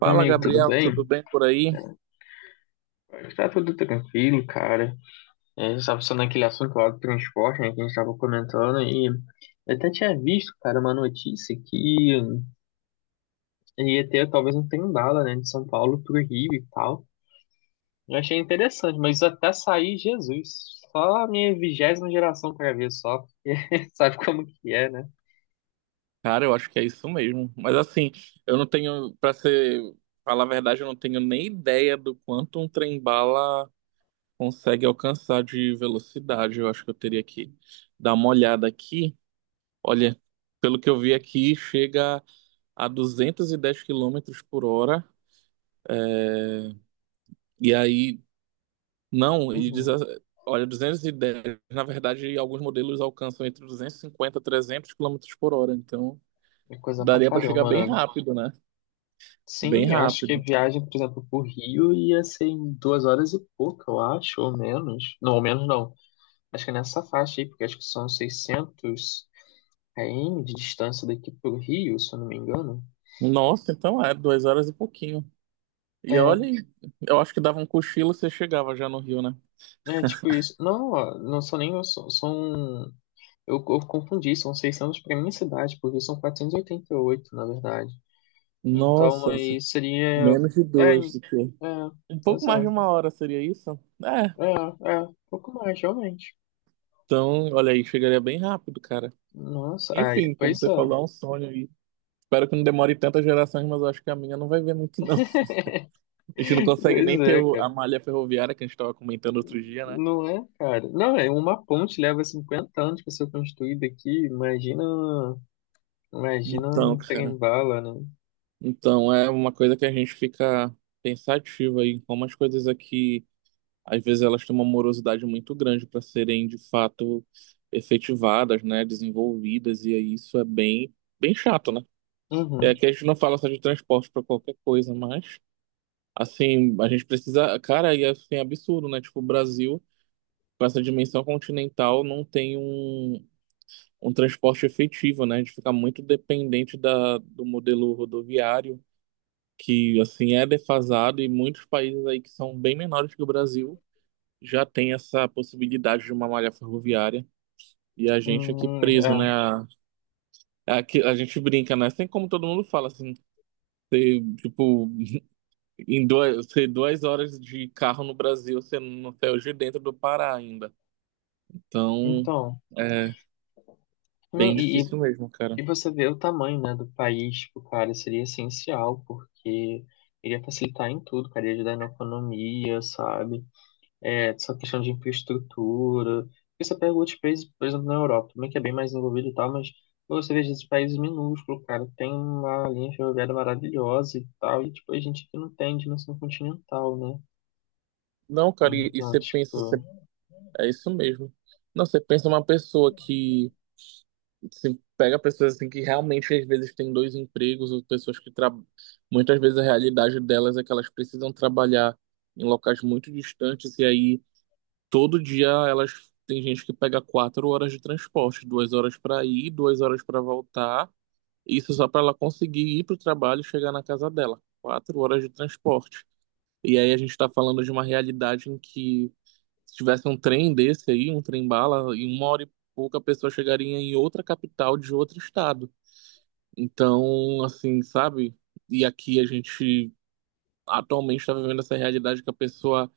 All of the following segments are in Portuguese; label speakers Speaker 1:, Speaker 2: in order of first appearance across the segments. Speaker 1: Meu
Speaker 2: Fala,
Speaker 1: amigo, tudo
Speaker 2: Gabriel, tudo
Speaker 1: bem?
Speaker 2: bem por aí?
Speaker 1: Tá tudo tranquilo, cara. A gente estava falando naquele assunto lá do transporte, né, que a gente estava comentando, e eu até tinha visto, cara, uma notícia que ia ter talvez um trem bala, né, de São Paulo pro Rio e tal. Eu achei interessante, mas até sair, Jesus, só a minha 20ª geração pra ver só, porque sabe como que é, né?
Speaker 2: Cara, eu acho que é isso mesmo. Mas assim, eu não tenho, pra ser, falar a verdade, eu não tenho nem ideia do quanto um trem-bala consegue alcançar de velocidade. Eu acho que eu teria que dar uma olhada aqui. Olha, pelo que eu vi aqui, chega a 210 quilômetros por hora. E aí, não, ele diz,
Speaker 1: Uhum.
Speaker 2: olha, 210, na verdade, alguns modelos alcançam entre 250 e 300 quilômetros por hora. Então,
Speaker 1: É coisa pra
Speaker 2: daria pra chegar
Speaker 1: caramba,
Speaker 2: bem
Speaker 1: né?
Speaker 2: rápido, né? Bem
Speaker 1: Sim, eu acho que a
Speaker 2: rápido.
Speaker 1: viagem, por exemplo, pro Rio ia ser em 2 horas e pouco, eu acho, ou menos. Não, ou menos não. Acho que é nessa faixa aí, porque acho que são 600 km de distância daqui pro Rio, se eu não me engano.
Speaker 2: Nossa, então é duas horas e pouquinho. E olha,
Speaker 1: É,
Speaker 2: aí, eu acho que dava um cochilo e você chegava já no Rio, né?
Speaker 1: é tipo isso. Não, ó, não são nem. Eu confundi, são 600 para minha cidade, porque são quatrocentos e oitenta e oito, na verdade. Então
Speaker 2: Nossa,
Speaker 1: aí seria.
Speaker 2: menos de
Speaker 1: É,
Speaker 2: duas do que.
Speaker 1: é,
Speaker 2: Um pouco mais de
Speaker 1: exato.
Speaker 2: uma hora seria isso? É.
Speaker 1: É, pouco mais, realmente.
Speaker 2: Então, olha aí, chegaria bem rápido, cara.
Speaker 1: Nossa, ai,
Speaker 2: Enfim, como
Speaker 1: pois
Speaker 2: você
Speaker 1: é.
Speaker 2: falou, é um sonho aí. Espero que não demore tantas gerações, mas eu acho que a minha não vai ver muito, não. A gente não consegue
Speaker 1: Pois
Speaker 2: nem ter
Speaker 1: é, cara.
Speaker 2: a malha ferroviária que a gente estava comentando outro dia, né?
Speaker 1: Não é, cara? Não, é uma ponte leva 50 anos para ser construída aqui. Imagina, imagina
Speaker 2: Então,
Speaker 1: um
Speaker 2: cara.
Speaker 1: trem-bala, né?
Speaker 2: Então, é uma coisa que a gente fica pensativo aí, como as coisas aqui. Às vezes elas têm uma morosidade muito grande para serem de fato efetivadas, né, desenvolvidas, e aí isso é bem, bem chato, né? É
Speaker 1: Uhum.
Speaker 2: que a gente não fala só de transporte para qualquer coisa, mas assim, a gente precisa, cara, e assim, é assim, absurdo, né? Tipo, o Brasil, com essa dimensão continental, não tem um, um transporte efetivo, né? A gente fica muito dependente do modelo rodoviário, que assim é defasado, e muitos países aí que são bem menores que o Brasil já tem essa possibilidade de uma malha ferroviária e a gente aqui preso,
Speaker 1: É.
Speaker 2: né? A gente brinca, né? Assim como todo mundo fala, assim, você, tipo, você duas horas de carro no Brasil, você não saiu de dentro do Pará ainda. Então,
Speaker 1: Então,
Speaker 2: é
Speaker 1: não,
Speaker 2: bem
Speaker 1: e, e
Speaker 2: difícil mesmo, cara.
Speaker 1: e você vê o tamanho, né, do país, tipo, cara, seria essencial, porque iria facilitar em tudo, cara, ia ajudar na economia, sabe? É, essa questão de infraestrutura. Porque você pega outros países, por exemplo, na Europa, também que é bem mais envolvido e tal, mas quando você vê esses países minúsculos, cara, tem uma linha ferroviária maravilhosa e tal, e tipo, a gente que não tem dimensão continental, né?
Speaker 2: Não, cara, e
Speaker 1: Então,
Speaker 2: você pensa,
Speaker 1: tipo,
Speaker 2: é isso mesmo. Não, você pensa uma pessoa que você pega pessoas assim que realmente às vezes têm dois empregos, ou pessoas que muitas vezes a realidade delas é que elas precisam trabalhar em locais muito distantes e aí todo dia elas tem gente que pega quatro horas de transporte, duas horas para ir, duas horas para voltar, isso só para ela conseguir ir para o trabalho e chegar na casa dela, quatro horas de transporte. E aí a gente está falando de uma realidade em que se tivesse um trem desse aí, um trem bala, em uma hora e pouca a pessoa chegaria em outra capital de outro estado. Então, assim, sabe? E aqui a gente atualmente está vivendo essa realidade que a pessoa,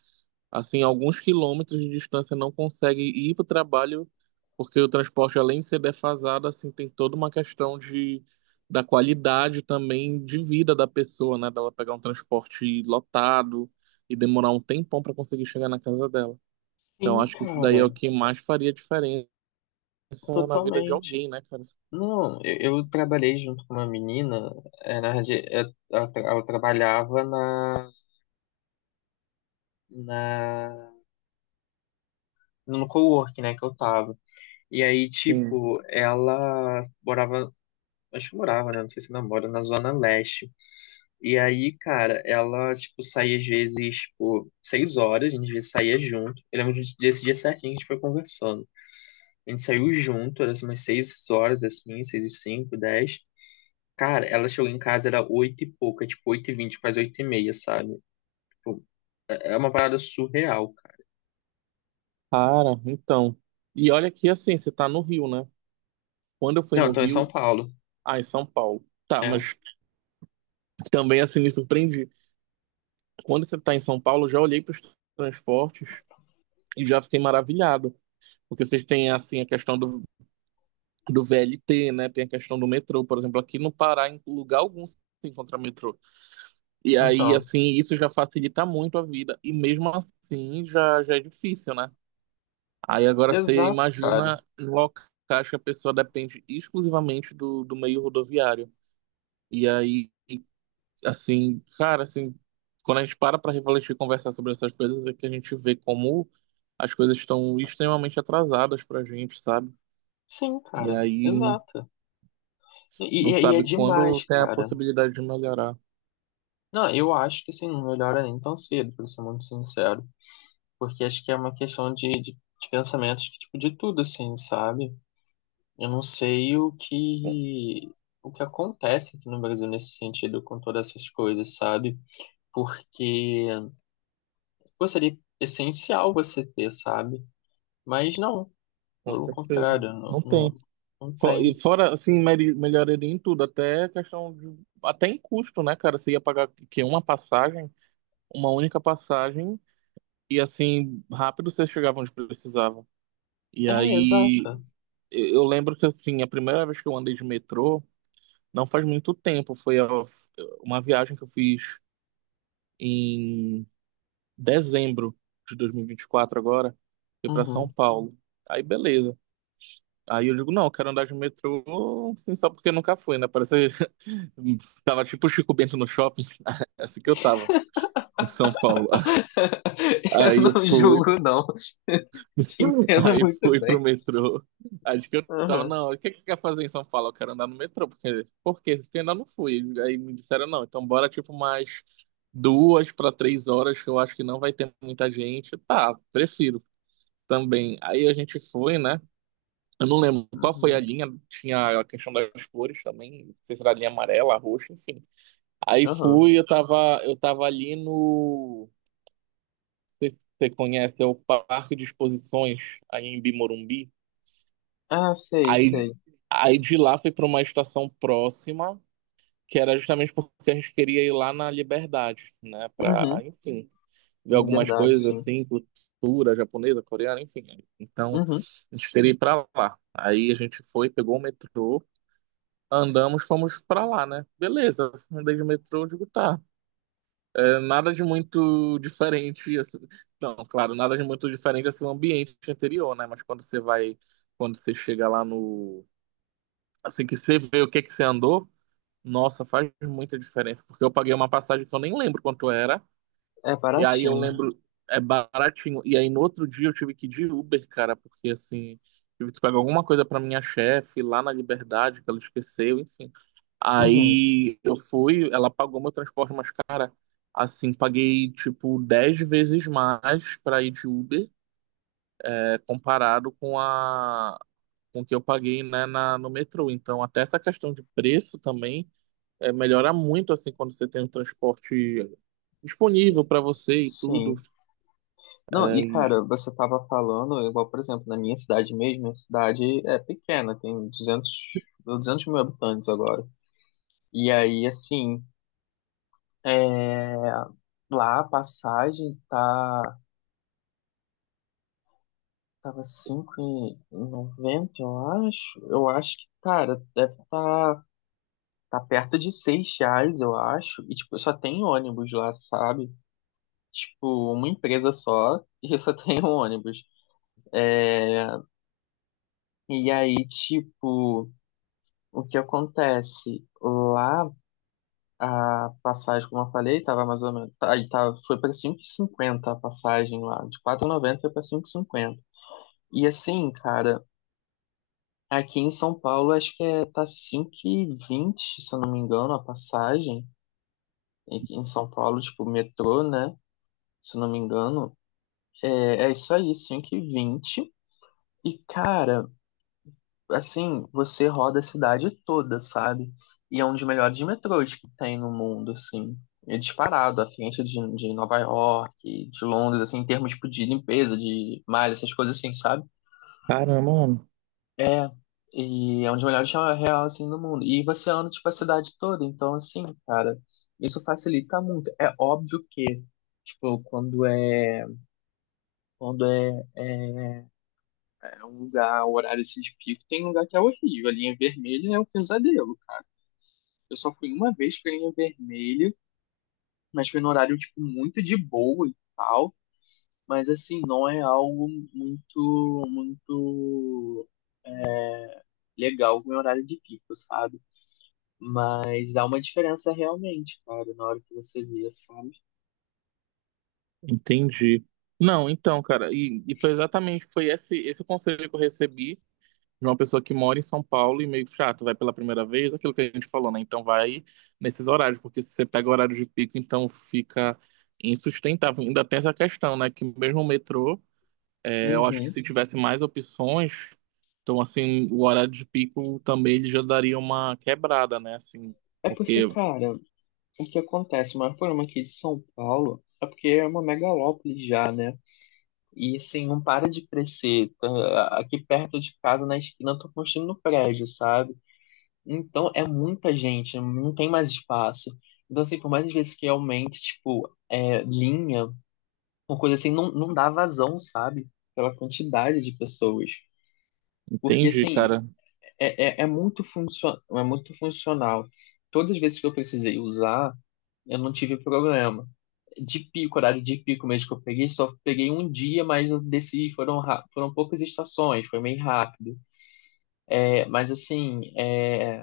Speaker 2: assim, a alguns quilômetros de distância não consegue ir para o trabalho, porque o transporte, além de ser defasado, assim, tem toda uma questão de, da qualidade também de vida da pessoa, né? Dela pegar um transporte lotado e demorar um tempão para conseguir chegar na casa dela. Então,
Speaker 1: sim,
Speaker 2: acho que isso daí é
Speaker 1: cara,
Speaker 2: o que mais faria diferença na vida de
Speaker 1: totalmente.
Speaker 2: alguém, né, cara?
Speaker 1: Não, eu trabalhei junto com uma menina, é, na, radi- é, ela, ela trabalhava na, no cowork, né, que eu tava. E aí,
Speaker 2: Sim.
Speaker 1: tipo, ela morava acho que morava, né? Não sei se ainda mora, na Zona Leste. E aí, cara, ela, tipo, saía às vezes, tipo, 6 horas, a gente às vezes saía junto. Eu lembro desse dia certinho, a gente foi conversando. A gente saiu junto, era assim, umas 6 horas, assim, seis e cinco, dez. Cara, ela chegou em casa, era oito e pouca, tipo, 8h20, quase 8h30, sabe? Tipo, é uma parada surreal, cara.
Speaker 2: Cara, então. E olha que assim, você tá no Rio, né? Quando eu fui
Speaker 1: Não,
Speaker 2: no
Speaker 1: então em São
Speaker 2: Rio,
Speaker 1: Paulo.
Speaker 2: ah, em São Paulo. Tá,
Speaker 1: É,
Speaker 2: mas também assim me surpreendi. Quando você tá em São Paulo, eu já olhei para os transportes e já fiquei maravilhado. Porque vocês têm assim a questão do, do VLT, né? Tem a questão do metrô. Por exemplo, aqui no Pará, em lugar algum você encontra metrô. E aí,
Speaker 1: então,
Speaker 2: assim, isso já facilita muito a vida. E mesmo assim já, já é difícil, né? Aí agora você
Speaker 1: exato, cara.
Speaker 2: imagina em locais que a pessoa depende exclusivamente do, do meio rodoviário. E aí, assim, cara, assim, quando a gente para para refletir e conversar sobre essas coisas, é que a gente vê como as coisas estão extremamente atrasadas pra gente, sabe?
Speaker 1: Sim,
Speaker 2: E
Speaker 1: cara,
Speaker 2: aí
Speaker 1: exato. E,
Speaker 2: não
Speaker 1: e, é
Speaker 2: sabe quando
Speaker 1: demais,
Speaker 2: tem a
Speaker 1: cara.
Speaker 2: possibilidade de melhorar.
Speaker 1: Não, eu acho que assim, não melhora nem tão cedo, pra ser muito sincero. Porque acho que é uma questão de pensamentos, de, tipo, de tudo, assim, sabe? Eu não sei o que acontece aqui no Brasil nesse sentido, com todas essas coisas, sabe? Porque pô, seria essencial você ter, sabe? Mas não,
Speaker 2: Com
Speaker 1: pelo
Speaker 2: certeza.
Speaker 1: contrário, não,
Speaker 2: Não tem.
Speaker 1: não, não
Speaker 2: E
Speaker 1: tem.
Speaker 2: fora, assim, melhoraria em tudo, até questão de, até em custo, né, cara? Você ia pagar que uma passagem, uma única passagem. E assim, rápido vocês chegavam onde precisavam. E
Speaker 1: É,
Speaker 2: aí,
Speaker 1: exato.
Speaker 2: eu lembro que assim, a primeira vez que eu andei de metrô, não faz muito tempo, foi uma viagem que eu fiz em dezembro de dois mil e vinte e quatro agora, fui para São
Speaker 1: Uhum.
Speaker 2: Paulo. Aí beleza. Aí eu digo, não, eu quero andar de metrô, assim, só porque nunca fui, né? Parece tava tipo Chico Bento no shopping, é assim que eu tava em São Paulo.
Speaker 1: Eu
Speaker 2: Aí eu
Speaker 1: não
Speaker 2: fui,
Speaker 1: julgo, não. Te entendo
Speaker 2: aí
Speaker 1: muito
Speaker 2: fui pro
Speaker 1: bem.
Speaker 2: metrô. Acho que eu tava,
Speaker 1: Uhum.
Speaker 2: não, o que que quer fazer em São Paulo? Eu quero andar no metrô, porque, porque eu ainda não fui. Aí me disseram, não, então bora tipo mais duas para três horas, que eu acho que não vai ter muita gente. Tá, prefiro também. Aí a gente foi, né? Eu não lembro qual foi a
Speaker 1: Uhum.
Speaker 2: linha, tinha a questão das cores também, não sei se era a linha amarela, roxa, enfim. Aí
Speaker 1: Uhum.
Speaker 2: fui, eu tava ali no. Não sei se você conhece, é o Parque de Exposições, aí em Bimorumbi.
Speaker 1: Ah, sei,
Speaker 2: Aí,
Speaker 1: sei.
Speaker 2: aí de lá foi para uma estação próxima, que era justamente porque a gente queria ir lá na Liberdade, né? Para,
Speaker 1: Uhum.
Speaker 2: enfim, ver algumas
Speaker 1: Verdade,
Speaker 2: coisas
Speaker 1: sim.
Speaker 2: assim, cultura japonesa, coreana, enfim. Então,
Speaker 1: Uhum.
Speaker 2: a gente queria ir para lá. Aí a gente foi, pegou o metrô, andamos, fomos para lá, né? Beleza, andei de metrô, digo, tá. É, nada de muito diferente, assim. Não, claro, nada de muito diferente assim, o ambiente anterior, né? Mas quando você vai, quando você chega lá no assim que você vê o que é que você andou, nossa, faz muita diferença, porque eu paguei uma passagem que eu nem lembro quanto era,
Speaker 1: É
Speaker 2: e aí eu
Speaker 1: baratinho.
Speaker 2: lembro, é baratinho, e aí no outro dia eu tive que ir de Uber, cara, porque assim, tive que pagar alguma coisa pra minha chefe lá na Liberdade, que ela esqueceu, enfim.
Speaker 1: Uhum.
Speaker 2: Aí eu fui, ela pagou meu transporte, mas cara, assim, paguei tipo 10 vezes mais pra ir de Uber, é, comparado com a com o que eu paguei, né, na, no metrô. Então, até essa questão de preço também é, melhora muito assim quando você tem o transporte disponível para você e tudo.
Speaker 1: Sim. Não,
Speaker 2: É,
Speaker 1: e cara, você tava falando, igual, por exemplo, na minha cidade mesmo, minha cidade é pequena, tem 200, 200 mil habitantes agora. E aí, assim, é, lá a passagem tava 5,90 eu acho. Eu acho que, cara, deve estar. Tá perto de 6 reais, eu acho. E, tipo, só tem ônibus lá, sabe? Tipo, uma empresa só e só tem um ônibus. E aí, tipo, o que acontece? Lá, a passagem, como eu falei, tava mais ou menos... Aí tá, foi pra 5,50 a passagem lá. De 4,90 foi pra cinco e cinquenta e assim, cara, aqui em São Paulo, acho que é, tá 5,20 se eu não me engano, a passagem. Aqui em São Paulo, tipo, metrô, né? Se eu não me engano. É, é isso aí, 5 h vinte. E, cara, assim, você roda a cidade toda, sabe? E é um dos melhores metrôs que tem no mundo, assim. É disparado, à frente de Nova York, de Londres, assim, em termos, tipo, de limpeza, de malha, essas coisas assim, sabe?
Speaker 2: caramba, mano,
Speaker 1: É, e é um dos melhores real, assim, do mundo. E você anda, tipo, a cidade toda. Então, assim, cara, isso facilita muito. É óbvio que, tipo, quando é um lugar, o horário assim de pico, tem um lugar que é horrível. A linha vermelha é um pesadelo, cara. Eu só fui uma vez pra linha vermelha, mas foi no horário, tipo, muito de boa e tal. Mas, assim, não é algo muito, muito legal com o horário de pico, sabe? Mas dá uma diferença realmente, cara, na hora que você vê, sabe?
Speaker 2: entendi. Não, então, cara, e foi exatamente, foi esse o conselho que eu recebi de uma pessoa que mora em São Paulo e meio chato, vai pela primeira vez, aquilo que a gente falou, né? Então vai nesses horários, porque se você pega horário de pico, então fica insustentável. Ainda tem essa questão, né? Que mesmo o metrô. É, eu acho que
Speaker 1: Uhum.
Speaker 2: se tivesse mais opções, então assim, o horário de pico também ele já daria uma quebrada, né? Assim,
Speaker 1: É porque,
Speaker 2: porque
Speaker 1: cara, o que acontece? O maior problema aqui de São Paulo é porque é uma megalópole já, né? E assim, não para de crescer. Tá, aqui perto de casa, na esquina, eu tô construindo um prédio, sabe? Então é muita gente, não tem mais espaço. Então, assim, por mais às vezes que aumente, tipo, é, linha, uma coisa assim, não, não dá vazão, sabe? Pela quantidade de pessoas. Porque,
Speaker 2: entendi,
Speaker 1: assim,
Speaker 2: cara.
Speaker 1: é muito funcional. Todas as vezes que eu precisei usar, eu não tive problema. De pico, horário de pico mesmo que eu peguei, só peguei um dia, mas eu desci, foram poucas estações, foi meio rápido. É, mas assim, é,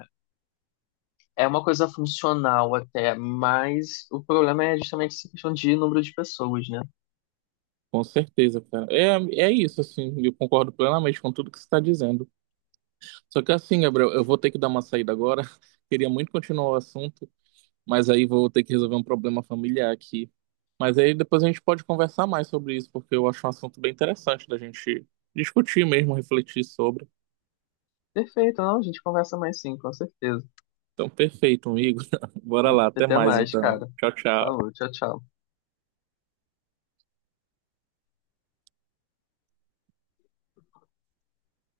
Speaker 1: é uma coisa funcional até, mas o problema é justamente essa questão de número de pessoas, né?
Speaker 2: Com certeza, cara. É, é isso, assim, eu concordo plenamente com tudo que você está dizendo. Só que assim, Gabriel, eu vou ter que dar uma saída agora. Queria muito continuar o assunto, mas aí vou ter que resolver um problema familiar aqui. Mas aí depois a gente pode conversar mais sobre isso, porque eu acho um assunto bem interessante da gente discutir mesmo, refletir sobre.
Speaker 1: Perfeito, não, a gente conversa mais sim, com certeza.
Speaker 2: Então, perfeito, amigo. Bora lá, até
Speaker 1: Até
Speaker 2: mais
Speaker 1: mais,
Speaker 2: então.
Speaker 1: cara.
Speaker 2: Tchau, tchau.
Speaker 1: Falou, tchau, tchau.